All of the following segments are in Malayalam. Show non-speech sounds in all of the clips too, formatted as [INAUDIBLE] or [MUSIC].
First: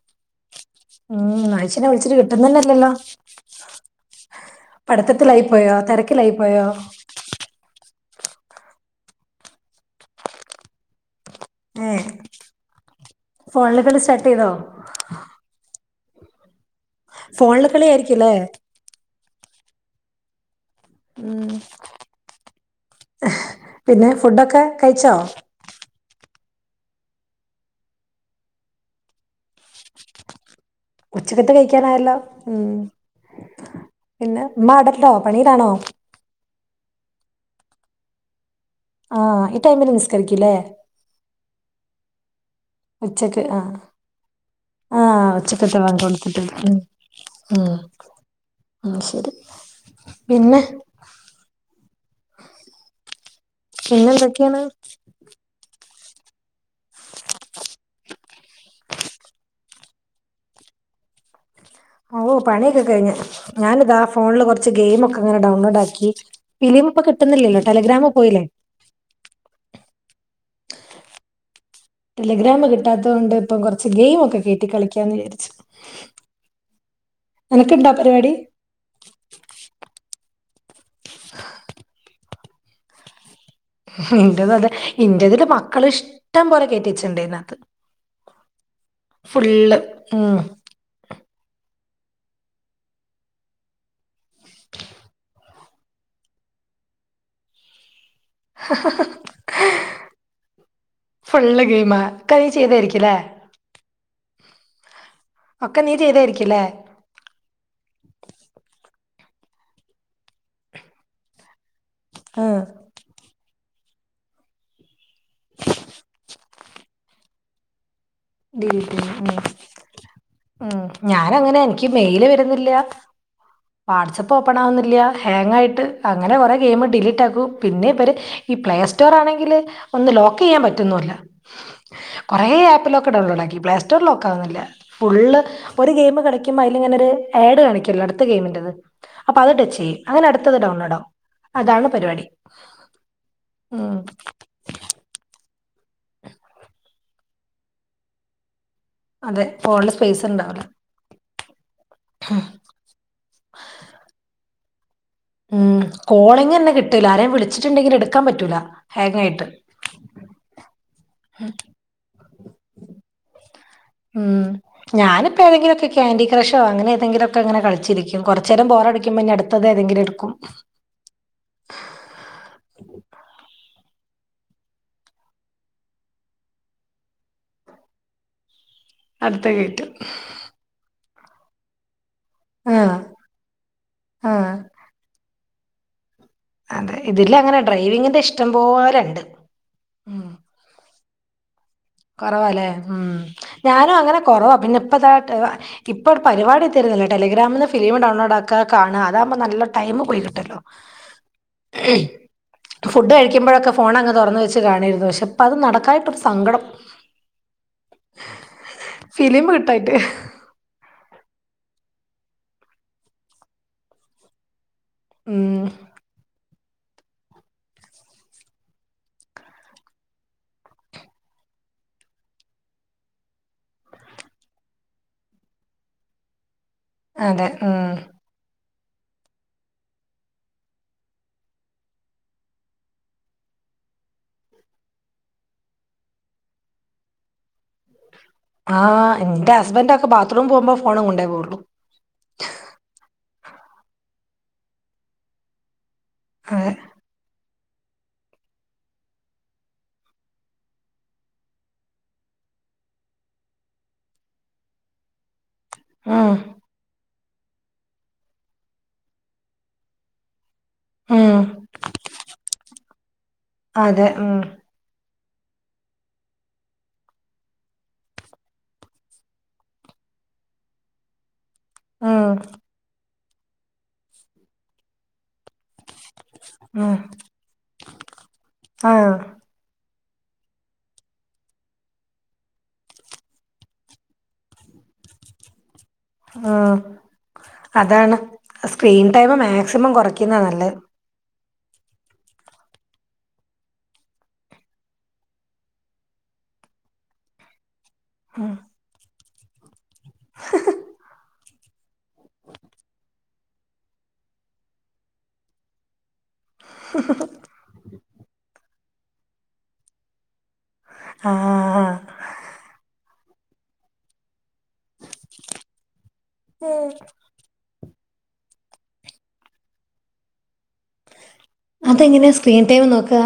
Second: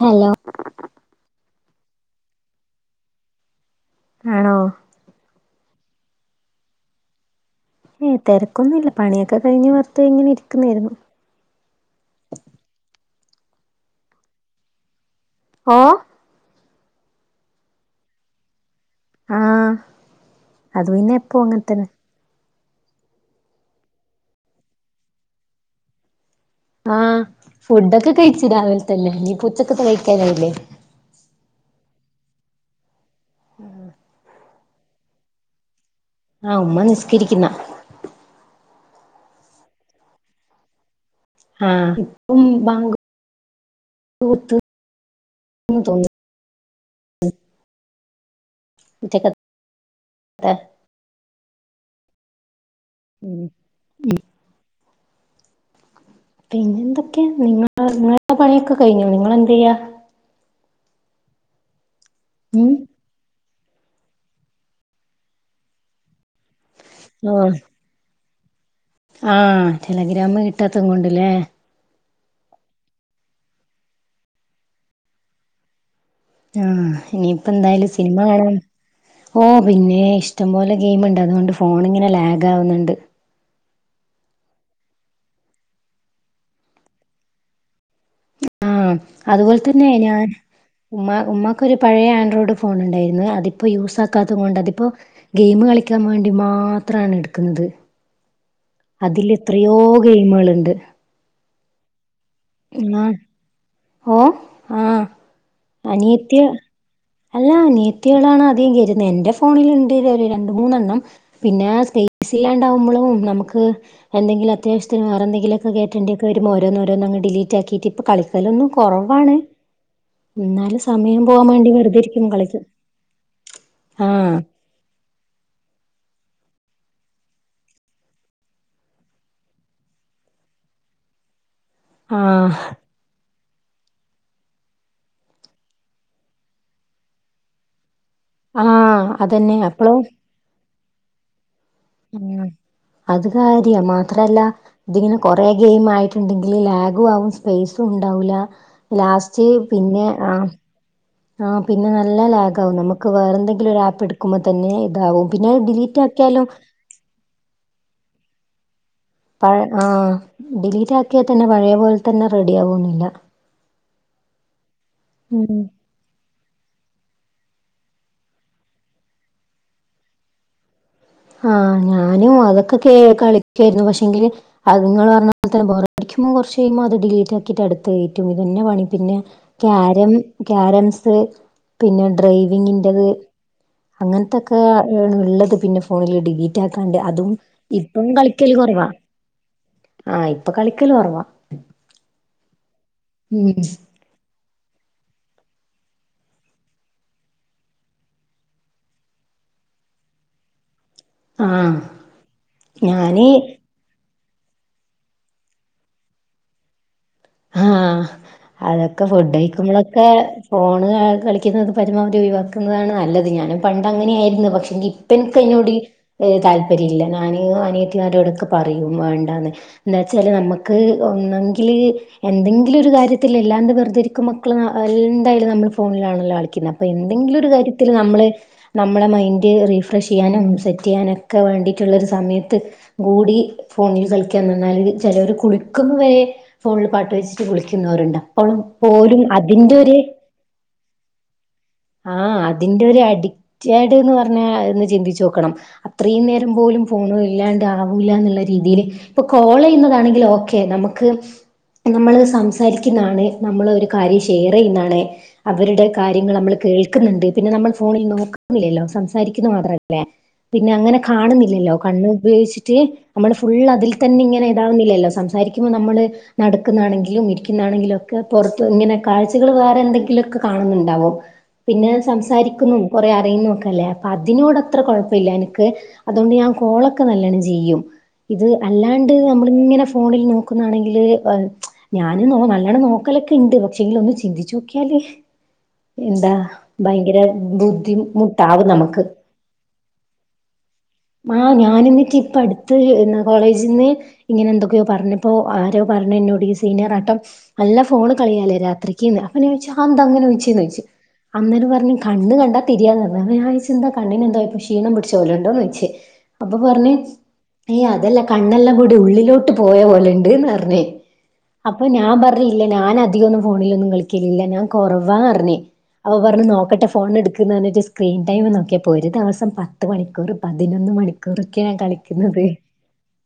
ഹലോ ഉം അയ്ശനെ വിള്ച്ചിട്ട് കിട്ടുന്നന്നെ ഇല്ലല്ലോ ആണോ പട്‌ത്തത്തിലായി പോയോ തെരക്കിലായി പോയോ ഏയ് തെരക്കൊന്നും ഇല്ല പണിയൊക്കെ കഴിഞ്ഞ് വെറ്തെ ഇങ്ങനെ ഇരിക്കുന്നേര്ന്നു ഏഹ് ഫോൺലിൽ സ്റ്റാർടീതോ ഓഹ് ഫോണ്ലെ കളി ആയിരിക്കും ല്ലേ ആഹ് അത് പിന്നെ എപ്പോ ഉം അങ്ങനെത്തന്നെ പിന്നെ ഫുഡൊക്ക കയ്ച്ചോ ആഹ് ഫുഡൊക്ക കയ്ച്ചു രാവിലെ തന്നെ ഞ്ഞിപ്പൊ ഉച്ചത്തത്തെ കയ്ക്കാനായില്ലേ ഉച്ചക്കത്തെ കയ്ക്കാനായല്ലോ ഉം പിന്നെ ഉമ്മ ആടണ്ടോ പണിലാണോ ആഹ് ഉമ്മ നിസ്കരിക്ക്‌ന്ന ആഹ് ഈ ടൈമില് നിസ്കരിക്കുല്ലേ ആഹ് ഉം ബാ ഉച്ചക്ക് ആഹ് ആഹ് ഉച്ചക്കത്തെ വാങ്ക് തോന്നുന്നു കൊട് ത്ത്‌ട്ട് ഉം ഉം അഹ് ശരി ഉച്ചക്കത്തെ പിന്നെ ഉം പിന്നെന്തൊക്കെണ് പിന്നെ എന്തൊക്കെ നിങ്ങള് നിങ്ങള്ടെ പണിയൊക്കെ കഴിഞ്ഞോ നിങ്ങളെന്തീയ്യാ ഓ ഉം പണിയൊക്കെ കഴിഞ്ഞ് ഞാന് ദാ ഫോണ്ല് കൊർച്ച് ഗെയിമൊക്ക ഇങ്ങനെ ഡൗൺലോഡ് ആക്കി ഫിലിമ് പ്പ ആഹ് കിട്ടുന്നില്ലല്ലോ ടെലഗ്രാമ് പോയില്ലേ ആഹ് ടെലഗ്രാമ് കിട്ടാത്തതു കൊണ്ട് ല്ലേ ടെലഗ്രാമ് കിട്ടാത്തതോണ്ട് ഇപ്പം കൊറച്ച് ഗെയിമൊക്കെ കേറ്റി കളിക്കാന്ന് വിചാരിച്ചു ആഹ് ഇഞ്ഞി പ്പ എന്തായ്ലും നിനക്കുണ്ടോ സിനിമ പരിപാടി കാണാൻ ഓഹ് പിന്നെ ഇഷ് ട്ടം പോലെ ഗെയ്മ്ണ്ട് അതുകൊണ്ട് ഫോണിങ്ങനെ ലാഗ് ആവ്ന്ന്ണ്ട് ഇന്റേതും അതെ ഇന്റേതില് മക്കള് ഇഷ്ടം പോലെ കേറ്റി വെച്ച്ണ്ട് തിനത്ത് ആഹ് അതുപോലെ തന്നെ ഞാൻ ഉം ഉമ്മ ഉമ്മക്കൊരു പഴയ ആൻഡ്രോയിഡ് ഫോൺ ഇണ്ടായിര്ന്ന് അതിപ്പോ യൂസാക്കാത്ത് കൊണ്ടതിപ്പോ ഗെയ്മ് കളിക്കാ വേണ്ടി മാത്രണ് എടുക്ക്‌ന്നത് അതിലെത്രയോ ഗെയ്മ്കള്ണ്ട് ഫുള്ള് ഗെയ്മാ എണ്ണാൻ ഓഹ് ആഹ് ഒക്കെ നീ അനിയത്തിയാ ചെയ്തായിരിക്കുംല്ലേ അല്ലാ അനിയത്തികളാണ് അധികം കേരുന്നെ എന്റെ ഫോണില്ണ്ട് ര് ഒരു രണ്ട് മൂന്നെണ്ണം പിന്നെ സ് സ്പേസ് ഇല്ലാണ്ടാകുമ്പൊളും നമുക്ക് എന്തെങ്കിലും അത്യാവശ്യത്തിന് വേറെന്തെങ്കിലൊക്കെ കേടറ്റേണ്ടിയൊക്കെ വരുമ്പോ ഓര് ഓരോന്നോരൊന്നങ്ങ് ഡിലീറ്റ് ആക്കിറ്റിപ്പൊ കളിക്കലൊന്നും ഡിലീറ്റ് ചെയ്യും കൊറവാണ് ഉം എന്നാലും ഉം സമയം പോകാൻ ഞാനങ്ങനെ വേണ്ടി വെറുതെയിരിക്കുമ്പം കളിക്കും വാട്സആപ്പ് ആഹ് ഓപ്പൺ ആവുന്നില്യ ഹാങ്ങായിട്ട് അങ്ങനെ കൊറെ ഗെയ്മ് ഡിലീറ്റ് ആക്കും പിന്നെ ഇവര് ഈ പ്ലേ സ്റ്റോറാണെങ്കില് ഒന്ന് ലോക്ക് ചെയ്യാൻ പറ്റുന്നുല്ല കുറേ ആഹ് ആപ്പിലൊക് ക്ക ഡൗൺലോഡാക്കി പ്ലെസ്റ്റോറ് ലോക്കാകുന്നില്ല ഫുള്ള് ഒരു ഗെയിംമ് കളിക്കുമ്പോ അതില് ഇങ്ങനെരു ആഡ് കാണിക്കുല്ലോ അടുത് ത്ത് ഗെയ്മിന്റെത് ആഹ് അപ്പ അത് അതന്നെ ടച്ച് അപ്പളും ചെയ്യും അങ്ങനെ അടുത്തത് ഡൗൺലോഡാകും അതാണ് പരിപാടി ഉം അത് കാര്യം ഉം. മാത്രല്ല ഇതിങ്ങനെ കൊറെ ഗെയിം ആയിട്ടുണ്ടെങ്കില് ലാഗും ആകും സ്പേസും ഉണ്ടാവൂല്ല അതെ ലാസ്റ്റ് ഫോണിൽ പിന്നെ സ്പേസ് ആഹ് ഉണ്ടാവില്ല ആഹ് പിന്നെ നല്ല ലാഗാകും നമുക്ക് വേറെന്തെങ്കിലും ഒരു ആപ്പ് എടുക്കുമ്പോ തന്നെ ഇതാവും പിന്നെ അത് ഡിലീറ്റാക്കിയാലും ട്ടയില്ല ആരേം വിളിച്ചിട്ടുണ്ടെങ്കി എടുക്കാൻ പറ്റൂല്ല ഹാങ്ങായിട്ട് പഴ ആഹ് ഡിലീറ്റാക്കിയാ തന്നെ പഴേ പോലെ തന്നെ റെഡിയാകുവൊന്നില്ല ഉം ഉം ഞാനിപ്പേതെങ്കിലൊക്കെ കി റ്റാന്റി ക്രഷോ അങ്ങനെ ഏതെങ്കിലൊക്കെ അങ്ങനെ കളിച്ചിരിക്കും കുറച്ച് നേരം ബോറടിക്കുമ്പോ പിന്നെ അടുത്തത് ഏതെങ്കിലും എടുക്കും ആഹ് ഞാനും അതൊക്കെ കേ കളിക്കാരുന്നു പക്ഷെങ്കില് അത് നിങ്ങള് പറഞ്ഞപോലെ തന്നെ ബോറടിക്കും കുറച്ച് കഴിയുമ്പോ അത് ഡീലിറ്റ് ആക്കിട്ട് അടുത്തത് കേറ്റും ഇത് തന്നെ പണി പിന്നെ അടുത്ത കയറ്റും ക്യാരം ക്യാരംസ് പിന്നെ ആഹ് ഡ്രൈവിങ്ങിന്റെത് ആഹ് അങ്ങനത്തൊക്കെ ഉള്ളത് പിന്നെ ഫോണില് ഡിലീറ്റ് അതെ ആക്കാണ്ട് അതും ഇതില് അങ്ങനെ ഇപ്പം ഡ്രൈവിങ്ങിന്റെ ഇഷ്ടം കളിക്കല് കൊറവാ പോലെ ഉണ്ട് ആഹ് ഇപ്പൊ കളിക്കല് കൊറവാ കൊറവാല്ലേ ഉം ഞാനും അങ്ങനെ കൊറവാ പിന്നെ ഇപ്പ ദാട്ട ഇപ്പൊ പരുപാടി തിരുന്നില്ല ടെലഗ്രമിൽന്ന് ഫിലിം ഡൗൺലോഡാക്ക കാണുക അതാകുമ്പോ നല്ല ടൈമ് പോയി കിട്ട്വല്ലോ ആഹ് ഉം ഫുഡ് ഞാന് കഴിക്കുമ്പോഴൊക്ക ഫോണങ്ങ് തുറന്ന് വെച്ച് കാണിരുന്നു പക്ഷേ ഇപ്പ അത് നടക്കായിട്ടൊരു സങ്കടം ആഹ് അതൊക്കെ ഫുഡ് ഫിലിം കിട്ടായിട്ട് കഴിക്കുമ്പോളൊക്കെ ഫോണ് ക കളിക്കുന്നത് പരമാവധി ഒഴിവാക്കുന്നതാണ് നല്ലത് ഞാനും പണ്ട് അങ്ങനെയാരുന്നു പക്ഷെങ്കി ഇപ്പ ഉം എനിക്കയ്നോട് ഏഹ് താല്പര്യല്ല ഞാന് അനിയത്തിമാരോടൊക്കെ പറയും വേണ്ടാന്ന് എന്താ വെച്ചാല് നമ്മുക്ക് ഒന്നെങ്കില് എന്തെങ്കിലും ഒരു കാര്യത്തിലല്ലാണ്ട് വെറുതെയിരിക്കും മക്കള് എന്തായാലും നമ്മള് ഫോണിലാണല്ലോ കളിക്കുന്നെ അപ്പൊ എന്തെങ്കിലും ഒരു അതെ കാര്യത്തില് ഉം നമ്മള് നമ്മളെ മൈൻഡ് റീഫ്രഷ് ചെയ്യാനും സെറ്റ്ചെയ്യാനൊക്കെ വേണ്ടിട്ടുള്ളൊരു സമയത്ത് കൂടി ഫോണിൽ കളിക്കാന്ന് പറന്നാല് ചിലവര് കുളിക്കുമ്പോ വരെ ഫോണിൽ പട് വെച്ചിട്ട് കുളിക്കുന്നോരുണ്ട് അപ്പോളും പോലും അതിന്റെ ഒര് ത്രൂമി പോക്മ്പോ ഫോണും കൊണ്ടേ പോകുള്ളൂ ആഹ് അതിന്റെ ഒരു അഡിക്റ്റായിഡ് എന്ന് പറഞ്ഞ അന്ന് ചിന്തിച്ചു നോക്കണം അത്രേം നേരം അതെ പോലും ഫോണു ഇല്ലാണ്ട് ആവൂല്ലാന്നുള്ള രീതില് ഇപ്പൊ കോള് ചെയ്യുന്നതാണെങ്കില് ഓക്കെ നമുക്ക് നമ്മള് സംസാരിക്കുന്നതാണ് നമ്മൾ ഒരു കാര്യം ഷെയറ് ചെയ്യുന്നതാണെ അവരുടെ കാര്യങ്ങൾ ഉം നമ്മള് ക്ക്ന്ന്ണ്ട് പിന്നെ നമ്മൾ ഫോണിൽ നോക്ക്ന്നില്ലല്ലോ സംസാരിക്കുന്ന മാത്രല്ലേ പിന്നെ അങ്ങനെ ഉം കാണുന്നില്ലല്ലോ കണ്ണ് ഉപയോഗിച്ചിട്ട് നമ്മള് ഫുള്ള് അതിൽ അതെ തന്നെ ഉം ഇങ്ങനെ താ വന്നില്ലല്ലോ സംസാരിക്കുമ്പോൾ നമ്മള് നടക്കുന്നാണെങ്കിലും ഇരിക്കുന്നാണെങ്കിലും ഒക്കെ പുറത്ത് ഇങ്ങനെ കാഴ്ച്ചകള് വേറെ എന്തെങ്കിലൊക്കെ കാണുന്നുണ്ടാവോ പിന്നെ ഉം സംസാരിക്കുന്നും കൊറെ അറിയുന്നു ഒക്കെ അല്ലേ അപ്പൊ അതിനോട് അത്ര കൊഴപ്പയില്ല എന്ക്ക് അതുകൊണ്ട് ഞാൻ ഉം കോളൊക്കെ നല്ലണം ചെയ്യും ഇത് ആഹ് അല്ലാണ്ട് നമ്മള് ഇങ്ങനെ ഫോണിൽ നോക്കുന്നാണെങ്കില് ആഹ് ഞാനും നോ നല്ലോണം നോക്കലൊക്കെ ഉണ്ട് പക്ഷെ എങ്കില് ഒന്ന് ചിന്തിച്ചു നോക്കിയാല് എന്താ ഉം ഭയങ്കര ബുദ്ധിമുട്ടാവും നമക്ക് ക്സിമം കൊറയ്ക്കുന്ന നല്ലെ ആഹ് ഞാനിന്നിട്ട് ഇപ്പ അട്ത്ത് കോളേജിന്ന് ഇങ്ങനെ എന്തൊക്കൊയോ പറഞ്ഞപ്പോ ആരോ പറഞ്ഞു എന്നോട് ഈ സീനിയറാട്ടം നല്ല ഫോണ് കളിയാലേ രാത്രിക്കീന്ന് അപ്പ ഞാൻ ചോയിച്ച് അയെന്താ അങ്ങനെ ചോയ്ച്ചേന്ന് ചോയ്ച്ചു അന്നേര് പറഞ്ഞ് കണ്ണ് കണ്ടാ തിരിയാന്നറഞ്ഞ് അപ്പഞാനോയ്ച്ച് എന്താ കണ്ണിന് എന്താഴൊപ്പം ക്ഷീണം പിടിച്ചോലുണ്ടോന്നോയ്ച്ച് അപ്പൊ പറഞ്ഞ് ഏയ് അതെല്ല കണ്ണെല്ലാം കൂടി ഉള്ളിലോട്ട് പോയപോലിണ്ട്ന്നറ അപ്പൊ ആഹ് ഞാൻ പറഞ്ഞ് ഇല്ല ഞാനധികോന്നും ഫോണിലൊന്നും കളിക്കലില്ല കൊറവാറിഞ്ഞി അപ്പ പറഞ്ഞു നോക്കട്ടെ ഫോൺ എടുക്ക് നറഞ്ഞിട്ട് സ്ക്രീൻ ടൈം നോക്കിയപ്പ ഒരു ദിവസം പത്ത് മണിക്കൂർ പതിനൊന്ന് മണിക്കൂറൊക്കയാ അതെങ്ങനെയാ കാണിക്കുന്നത് സ്ക്രീൻ ടൈം നോക്കുക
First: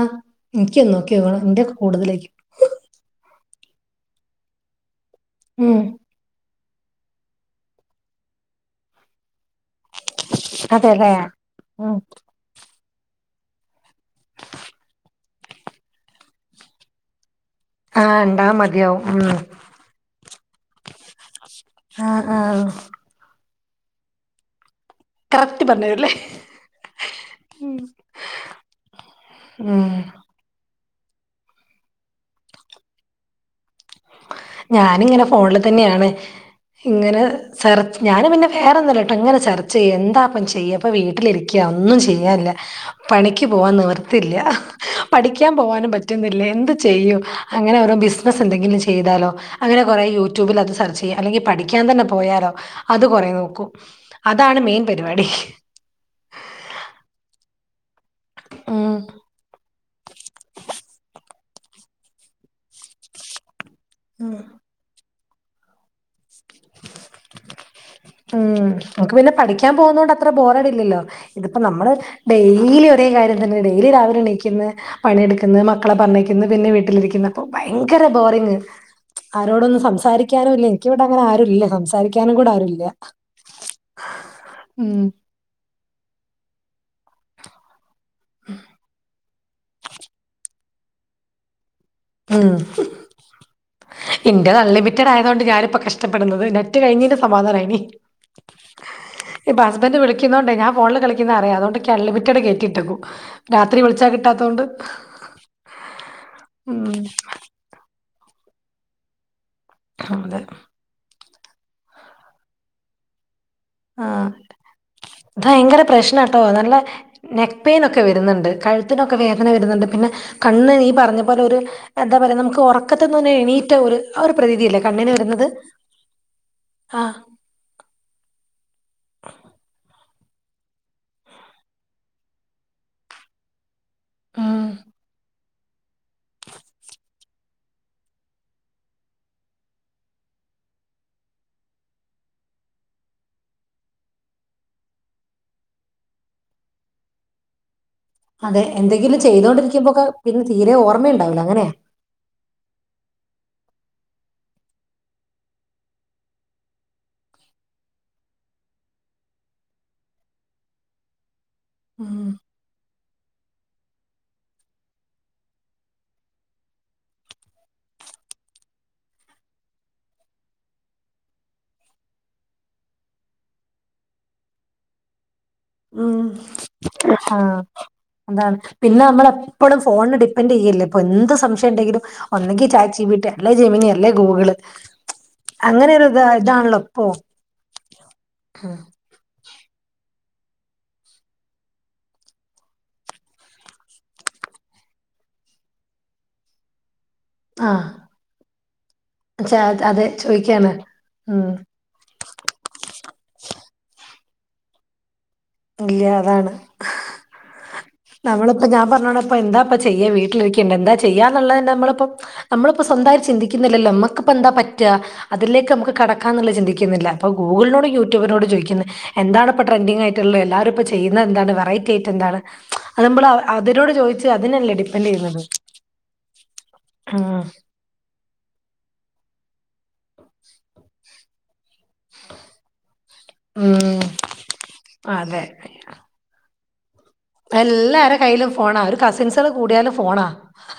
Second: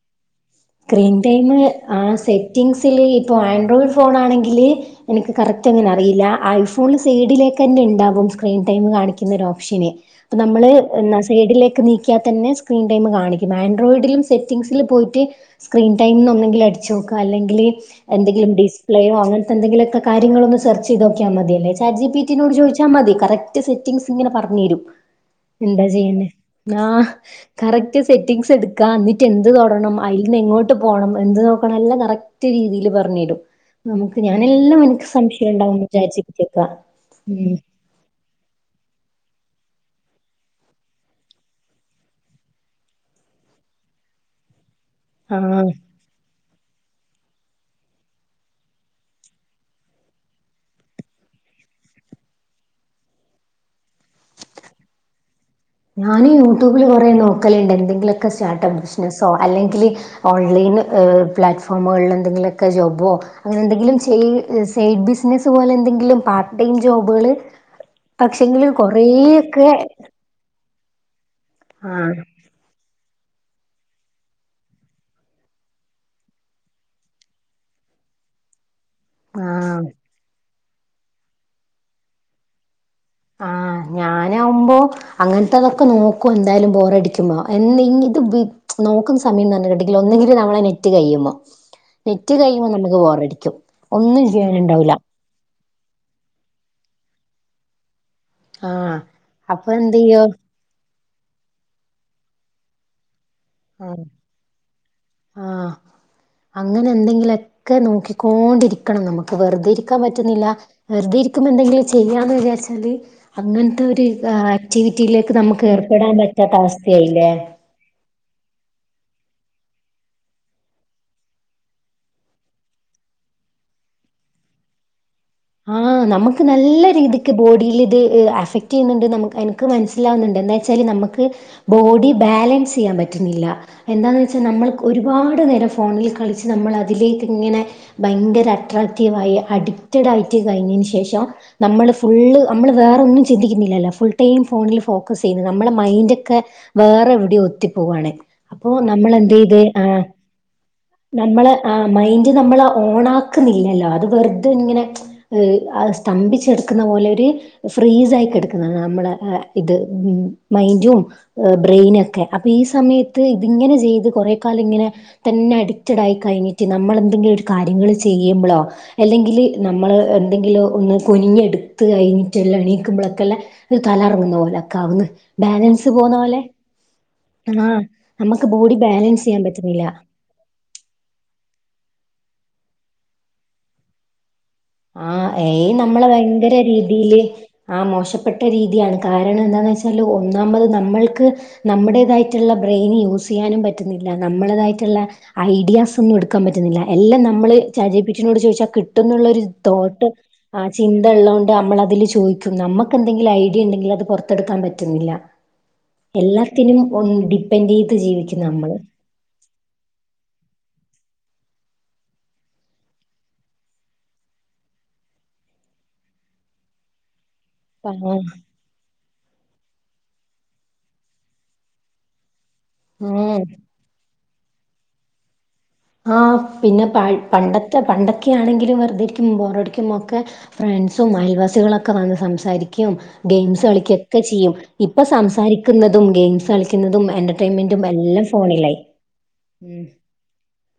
എനിക്കൊന്ന് സ്ക്രീൻ നോക്കിയോക്കണം ടൈം എന്റെ ആഹ് സെ കൂടുതലായിരിക്കും സെറ്റിഗ്സിൽ ഇപ്പൊ ആൻഡ്രോയിഡ് ഫോൺ ആണെങ്കില് എനിക്ക് ഉം കറക്റ്റ്ങ്ങനെ അറിയില്ല ഐ ഫുള് സീഡിലേക്കന്നെ ഇണ്ടാവും സ്ക്രീൻ ടൈം കാണിക്കുന്ന ഓപ്ഷന് അപ്പ നമ്മളെ അതെല്ലേ എന്ന സൈഡിലേക്ക് ഉം നീക്കി തന്നെ സ്ക്രീൻടൈം കാണിക്കും ആൻഡ്രോയിഡിലും സെറ്റിംഗങ്സിൽ പോയിട്ട് സ്ക്രീൻ ടൈംന്ന് ഒന്നെങ്കിൽ അടിച്ചോക്ക അല്ലെങ്കില് ആഹ് ഉണ്ടാ എന്തെങ്കിലും മതിയാവും ഡിസ്പ്ലേയോ ഉം അങ്ങനത്തെ എന്തെങ്കിലൊക്കെ കാര്യങ്ങള് ഒന്ന് സെർച്ച് ചെയ്ത് നോക്കിയമതിയല്ലെ ചാറ്റ്ജിപി ആഹ് റ്റീനോട് ആഹ് ചോയ്ച്ച മതി കറക്റ്റ് സെറ്റിംഗ്സ് ഇങ്ങനെ പറഞ്ഞരും കറക്റ്റ് പറഞ്ഞരുല്ലേ ആ കറക്റ്റ് സെറ്റിംഗ്സ് എട്ക്ക ന്നിട്ട് എന്ത് തൊടണം ഉം. ഇന്ന് എങ്ങോട്ട് പോണം എന്ത് നോക്കണം എല്ലാം കറക്റ്റ് രീതില് പർഞ്ഞരും നമുക്ക് ഞാനെല്ലാം എനിക്ക് ഞാനിങ്ങനെ സംശയം ഫോണിൽ ഇണ്ടാവുമ്പ തന്നെയാണ് ചാറ്റ്ജീപ്പി ച്ചോയ്ക്ക ഉം ഞാനും പിന്നെ വേറൊന്നൂല്ലാട്ടോ ഇങ്ങനെ സെർച്ചെയ്യും എന്താപ്പം ചെയ്യ ഇപ്പ വീട്ടിലിരിക്ക ഒന്നും ചെയ്യാനില്ല പണിക്ക് പോവാൻ നിവർത്തില്ല ആ പഠിക്കാൻ പോവാനും പറ്റുന്നില്ല എന്ത് ചെയ്യും അങ്ങനെ ഓരോ ബിസ്നസ്സ് എന്തെങ്കിലും ചെയ്താലോ അങ്ങനെ കൊറേ യൂട്യൂബിൽ അത് സെർച്ചെയ്യും അല്ലെങ്കി പഠിക്കാൻ തന്നെ പോയാലോ അത് കൊറെ നോക്കും അതാണ് മെയിൻ പരിവാടി ഞാനും യൂട്യൂബില് കൊറെ നോക്കലിണ്ട് എന്തെങ്കിലൊക്കെ സ്റ്റാർട്ടഅപ്പ് ഉം ബിസ്നസ്സോ അല്ലെങ്കില് ഓൺലൈന്ന് പ്ലാറ്റ്ഫോമുകൾല് എന്തെങ്കിലൊക്കെ ജോബോ അങ്ങനെ എന്തെങ്കിലും ചെയ് ഉം സൈഡ് ബിസ്നസ് പോലെ എന്തെങ്കിലും പാർട്ട് ടൈം ജോബുകള് പക്ഷെങ്കില് ഉം നമുക്ക് പിന്നെ കൊറേയെക്കെ പഠിക്കാൻ പോകുന്നോണ്ട് അത്ര ബോറടില്ലല്ലോ ഇതിപ്പ നമ്മള് ഡെയിലി ഒരേ കാര്യം തന്നെ ഡെയിലി രാവിലെ എണീക്ക്ന്ന് പണിയെടുക്ക്ന്ന് മക്കളെ പറഞ്ഞയിക്ക്ന്ന് പിന്നെ വീട്ടിലിരിക്ക്ന്ന് അപ്പൊ ഭയങ്കര ബോറിങ് ആ ആരോടൊന്നും സംസാരിക്കാനൂല്ല എൻക്കിവിടെ അങ്ങനെ ആരുല്ല സംസാരിക്കാനും കൂടെ ആരുല്ല ആ ഞാനാവുമ്പൊ ഉം അങ്ങൻത്തതൊക്കെ നോക്കും എന്തായാലും ബോറടിക്കുമ്പൊ എന്തെങ്കി നോക്കുന്ന സമയന്നർഞ്ഞ്ട്ട്ണ്ടെങ്കില് ഒന്നെങ്കില് നമ്മളെ നെറ്റ് കയ്യുമ്പ നെറ്റ് ഉം കഴിയുമ്പം നമുക്ക് ബോറടിക്കും ഒന്നും ചെയ്യാനിണ്ടാവൂല അതോണ്ട് ഞാനിപ്പ കഷ്ടപ്പെടുന്നത് നെറ്റ് കഴിഞ്ഞിന്റെ സമാധാനായിനി ആഹ് ഇപ്പ അപ്പൊ എന്ത് ഹസ്ബന്ഡ് ചെയ്യും വിളിക്കുന്നോണ്ടേ ഞാൻ ഫോണില് കളി ന്നറിയാം അതോണ്ടെൻക്ക് അൺലിമിറ്റഡ് കേറ്റിട്ടക്കും രാത്രി വിൾച്ചാ കിട്ടാത്തോണ്ട് ആ ഉം അങ്ങനെ എന്തെങ്കിലൊക്കെ നോക്കിക്കോണ്ടിരിക്കണം നമുക്ക് വെർതെ ഇരി ക്കാൻ അതെ പറ്റുന്നില്ല വെർതെ ഇരിക്കുമ്പം എന്തെങ്കിലും ചെയ്യാന്ന് വിചാരിച്ചാല് അങ്ങൻ ത്തൊരു ആഹ് ആക്ടിവിറ്റിയിലേക്ക് നമുക്ക് ഏർപ്പെടാൻ പറ്റാത്ത അവസ്ഥയായില്ലേ പേയ്നൊക്കെ വരുന്നുണ്ട് കഴുത്തിനൊക്കെ വേദന വരുന്നുണ്ട് പിന്നെ കണ്ണ് നീ പർഞ്ഞ പോലെ ഒരു എന്താ പറയാ നമുക്ക് ഒറക്കത്ത്ന്ന് ഒന്ന് എണീറ്റ ഒരു ആ ഒരു പ്രതീതിയല്ലെ കണ്ണിന് വരുന്നത് ആ നമ്മക്ക് നല്ല ആ രീതിക്ക് ബോഡില് ഇത് അഫക്ട് ചെയ്യുന്നുണ്ട് നമക്ക് എൻക്ക് മൻ ലാവ്ന്ന്ണ്ട് എന്താച്ചാല് നമ്മക്ക് ബോഡി ബാലൻസ്സെയ്യാൻ പറ്റുന്നില്ല എന്താന്ന് വെച്ച ഉം നമ്മൾ ഒരുപാട് നേരം ഫോണില് കളിച്ച് നമ്മൾ അതിലേക്ക്ങ്ങനെ ഭയങ്കര അട്രാക്റ്റീവ് ആയി അഡിക്റ്റ്ഡ് ആയിട്ട് കഴിഞ്ഞേന് ശേഷം നമ്മള് ഫുള്ള് നമ്മള് വേറൊന്നും ചിന്തിക്കുന്നില്ലല്ലോ ഫുൾ ടൈം ഫോണിൽ ഫോക്കസ് ചെയ്യുന്നു നമ്മള മൈൻഡോക്കെ വേറെ എവിടെയൊ ഒത്തി പോവാണ് അതെ അപ്പോ നമ്മള് എന്തെങ്കിലും എന്ത് ചെയ്ത് ആ ചെയ്തോണ്ടിരിക്കുമ്പോ ഒക്കെ പിന്നെ തീരെ ഓർമ്മയുണ്ടാവില്ല നമ്മളെ അങ്ങനെയാ ആ മൈൻ ഡ് നമ്മള് ഓണാക്കുന്നില്ലല്ലോ അത് വെർതെ ഇങ്ങനെ അത് സ്തംഭിച്ചെടുക്കുന്ന പോലെ ഒര് ഫ്രീസ് ആയികെടക്കുന്ന നമ്മള ഇത് ഉം മൈൻഡും ബ്രെയിനക്കെ ഉം അപ്പ ഈ സമയത്ത് ഇതിങ്ങനെ ചെയ്ത് കുറെക്കാലം ഇങ്ങനെ തന്നെ അഡിക്റ്റഡ് ആയി കഴിഞ്ഞിട്ട് നമ്മള് എന്തെങ്കിലു ഒരു കാര്യങ്ങൾ ചെയ്യുമ്പളോ അല്ലെങ്കില് നമ്മള് എന്തെങ്കിലോ ഒന്ന് കുനിഞ് എടുത്ത് കഴിഞ്ഞിട്ട്ല്ല എണീക്കുമ്പളക്കള്ള തലറങ്ങുന്ന പോലെക്ക ആവുന്ന് ബാലൻസ് പോകുന്ന ഉം പോലെ ആ ആഹ് നമുക്ക് അതാണ് ബോഡി പിന്നെ ബാലൻസ് നമ്മള് ചെയ്യാൻ എപ്പളും പറ്റുന്നില്ല ഫോൺന് ഡി പ്പന്റയ്യല്ലേ ഇപ്പൊ എന്ത് സംശയണ്ടെങ്കിലും ഒന്നെങ്കി ചാറ്റ് ജി ബി ട്ടി അല്ലേ ജെമിനി അല്ലേ ഗൂഗ്ള് ആ എ അയ് നമ്മള ഭയങ്കര ഇപ്പോ രീതിയില് ആ മോശപ്പെട്ട രീതിയാണ് കാരണം എന്താന്ന് വെച്ചാല് ഒന്നാമത് നമ്മൾക്ക് നമ്മുടേതായിട്ടുള്ള ബ്രെയിന് യൂസ് ചെയ്യാനും പറ്റുന്നില്ല നമ്മടേതായിട്ട്ള്ള ഐഡിയാസ് ഒന്നും എടുക്കാം പറ്റുന്നില്ല എല്ലാം നമ്മള് ആഹ് ചാറ്റ് ജി ബി ട്ടി നോട് ചോദിച്ചാ കിട്ടുന്നുള്ളരു ചാ അതെ ആ ചോദിക്കാണ് ചിന്ത ഉം ഇള്ളോണ്ടാ നമ്മള അതില് ചോയിക്കും നമ്മക്ക് എന്തെങ്കിലു ഐഡിയ ഇണ്ടെങ്കില് അത് പൊർത്തെടുക്കാൻ പറ്റുന്നില്ല ഇല്ല അതാണ് എല്ലാത്തിനും ഒൻ ഡിപ്പെൻഡ് ചെയ്ത് ജീവിക്കും നമ്മള് അപ്പൊ എന്താപ്പ ചെയ്യ വീട്ടിലിരിക്കണ്ടെ എന്താ ചെയ്യാന്ന്ള്ള നമ്മള്പ്പം നമ്മളിപ്പോ സ്വന്തമായി ചിന്തിക്കുന്നില്ലല്ലോ. നമ്മക്കിപ്പ എന്താ പറ്റുക, അതിലേക്ക് നമ്മുക്ക് കടക്കാന്നുള്ള ചിന്തിക്കുന്നില്ല. അപ്പ ഗൂഗളിനോടും ആ യൂടൂബിനോട് ചോദിക്കുന്നെ എന്താണ് ഇപ്പ ട്രെൻഡിങ്യ യിട്ടുള്ളെ എല്ലാരും ഇപ്പ ചെയുന്ന എന്താണ്, വെറൈറ്റി ആയിട്ട് എന്താണ് ആ [UNINTELLIGIBLE] അതിനോട് ചോ അതിനല്ലേ ഡിപ്പെന്റ് ചെയ്യുന്നത്. ആ പിന്നെ ഉം പണ്ടതെ പണ്ടൊക്കാണെങ്കിലും വെറുതെ ഇരിക്കുമ്പോ ബോറടിക്കുമ്പോക്കെ, ഫ്രണ്ട്സും അയൽവാസികളൊക്കെ വന്ന് സംസാരിക്കും. ഗെയിംസ് ഉം കളിക്കൊക്കെ ചെയ്യും. ഇപ്പൊ അതെ സംസാരിക്കുന്നതും ഗെയിംസ് കളിക്കുന്നതും എന്റെ ഇപ്പ എല്ലാരടെ കയ്യിലും ഫോണാ. ഒരു കസിൻസുകള് ഉം കൂടിയാലും ഫോണാ.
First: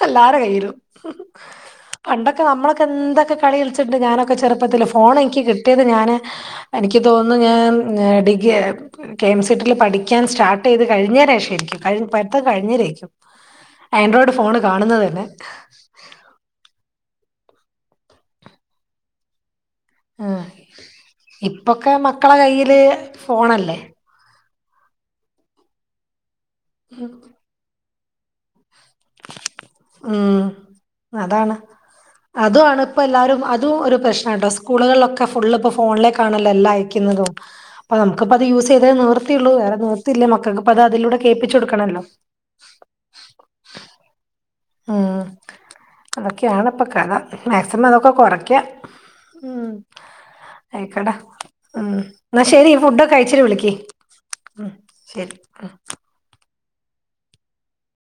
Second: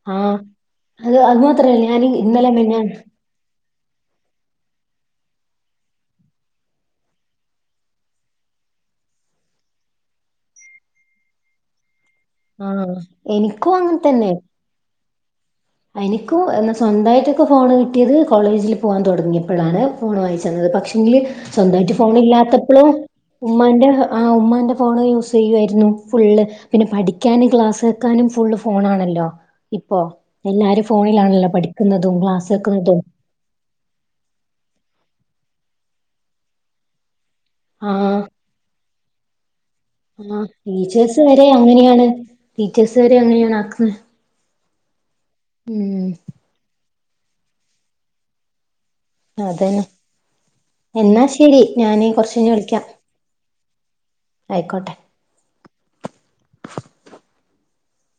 എല്ലാരു ആഹ് കയ്യിലും. അത് അത് മാത്രല്ല ഞാൻ പണ്ടൊക്കെ ഇന്നലെ നമ്മളൊക്കെ മിനിഞ്ഞാന്ന് എന്തൊക്കെ, കളി കളിച്ചിട്ടണ്ട് ഞാനൊക്കെ ചെറുപ്പത്തിൽ. ഫോൺ എനിക്ക് കിട്ടിയത് ഞാന്, എനിക്ക് തോന്നുന്നു ഞാമ് ഞാ degree K M C T ൽ പഠിക്കാൻ സ്റ്റാർട്ട് ചെയ്ത് കഴിഞ്ഞര രിക്കും കഴി പട്ത്ത ആഹ് കഴിഞ്ഞരിക്കും, എനിക്കും ആൻഡ്രോയിഡ് ഫോണ് കാണുന്നത് തന്നെ. എനിക്കു എന്ന സ്വന്തമായിട്ടൊക്കെ ഫോണ് കിട്ടിയത് കോളേജിൽ പോകാൻ തുടങ്ങിയപ്പളാണ്. ഫോണ് ആഹ് വാങ്ങിച്ചന്നത്. പക്ഷെങ്കില് ഇപ്പൊക്കെ സ്വന്തമായിട്ട് ഫോൺ മക്കളെ കയ്യില് ഇല്ലാത്തപ്പോഴും ഫോണല്ലേ. ഉമ്മാന്റ, ആ ഉമ്മാന്റെ ഫോണ് യൂസ് ചെയ്യായിരുന്നു ഫുള്ള്. പിന്നെ പഠി ക്ലാസ് വെക്കാനും ഫുള്ള് ഫോണ് ആണല്ലോ. ഇപ്പോ ഉം എല്ലാരും ഫോണിലാണല്ലോ അതാണ് പഠിക്കുന്നതും ക്ലാസ് അതുമാണ് വെക്കുന്നതും. [UNINTELLIGIBLE] അതും ഒരു പ്രശ്നം ആണ് ട്ടാ സ്കൂളുകളിലൊക്കെ ഫുള്ള് ഇപ്പ ഫോണിലെക്കാണല്ലോ എല്ലാ അയക്കുന്നതും. ആ ഓന്ക് പ അത് യൂസ് ചെയ്ത നിവർത്തിയുള്ളൂ. വേറെ നിവർ ആ ടീച്ചേഴ്സ് വരെ അങ്ങനെയാണ്, ടീച്ചേഴ്സ് വരെ അങ്ങനെയാണ് ആക്കുന്ന. ഉം അതൊക്കെയാണ് ഇപ്പൊ കഥ. മാക്സിമം അതൊക്കെ കുറയ്ക്കാ. ഉം അതന്നെ ആയിക്കോട്ടാ എന്നാ ശരി ഉം ഞാന് കുറച്ച് എന്ന കഴിഞ്ഞ് ശരി. വിളിക്കാം ഫുഡ ക്കെ കഴിച്ചിട്ട് വിളിക്ക്. ഉം ആയിക്കോട്ടെ ശരി.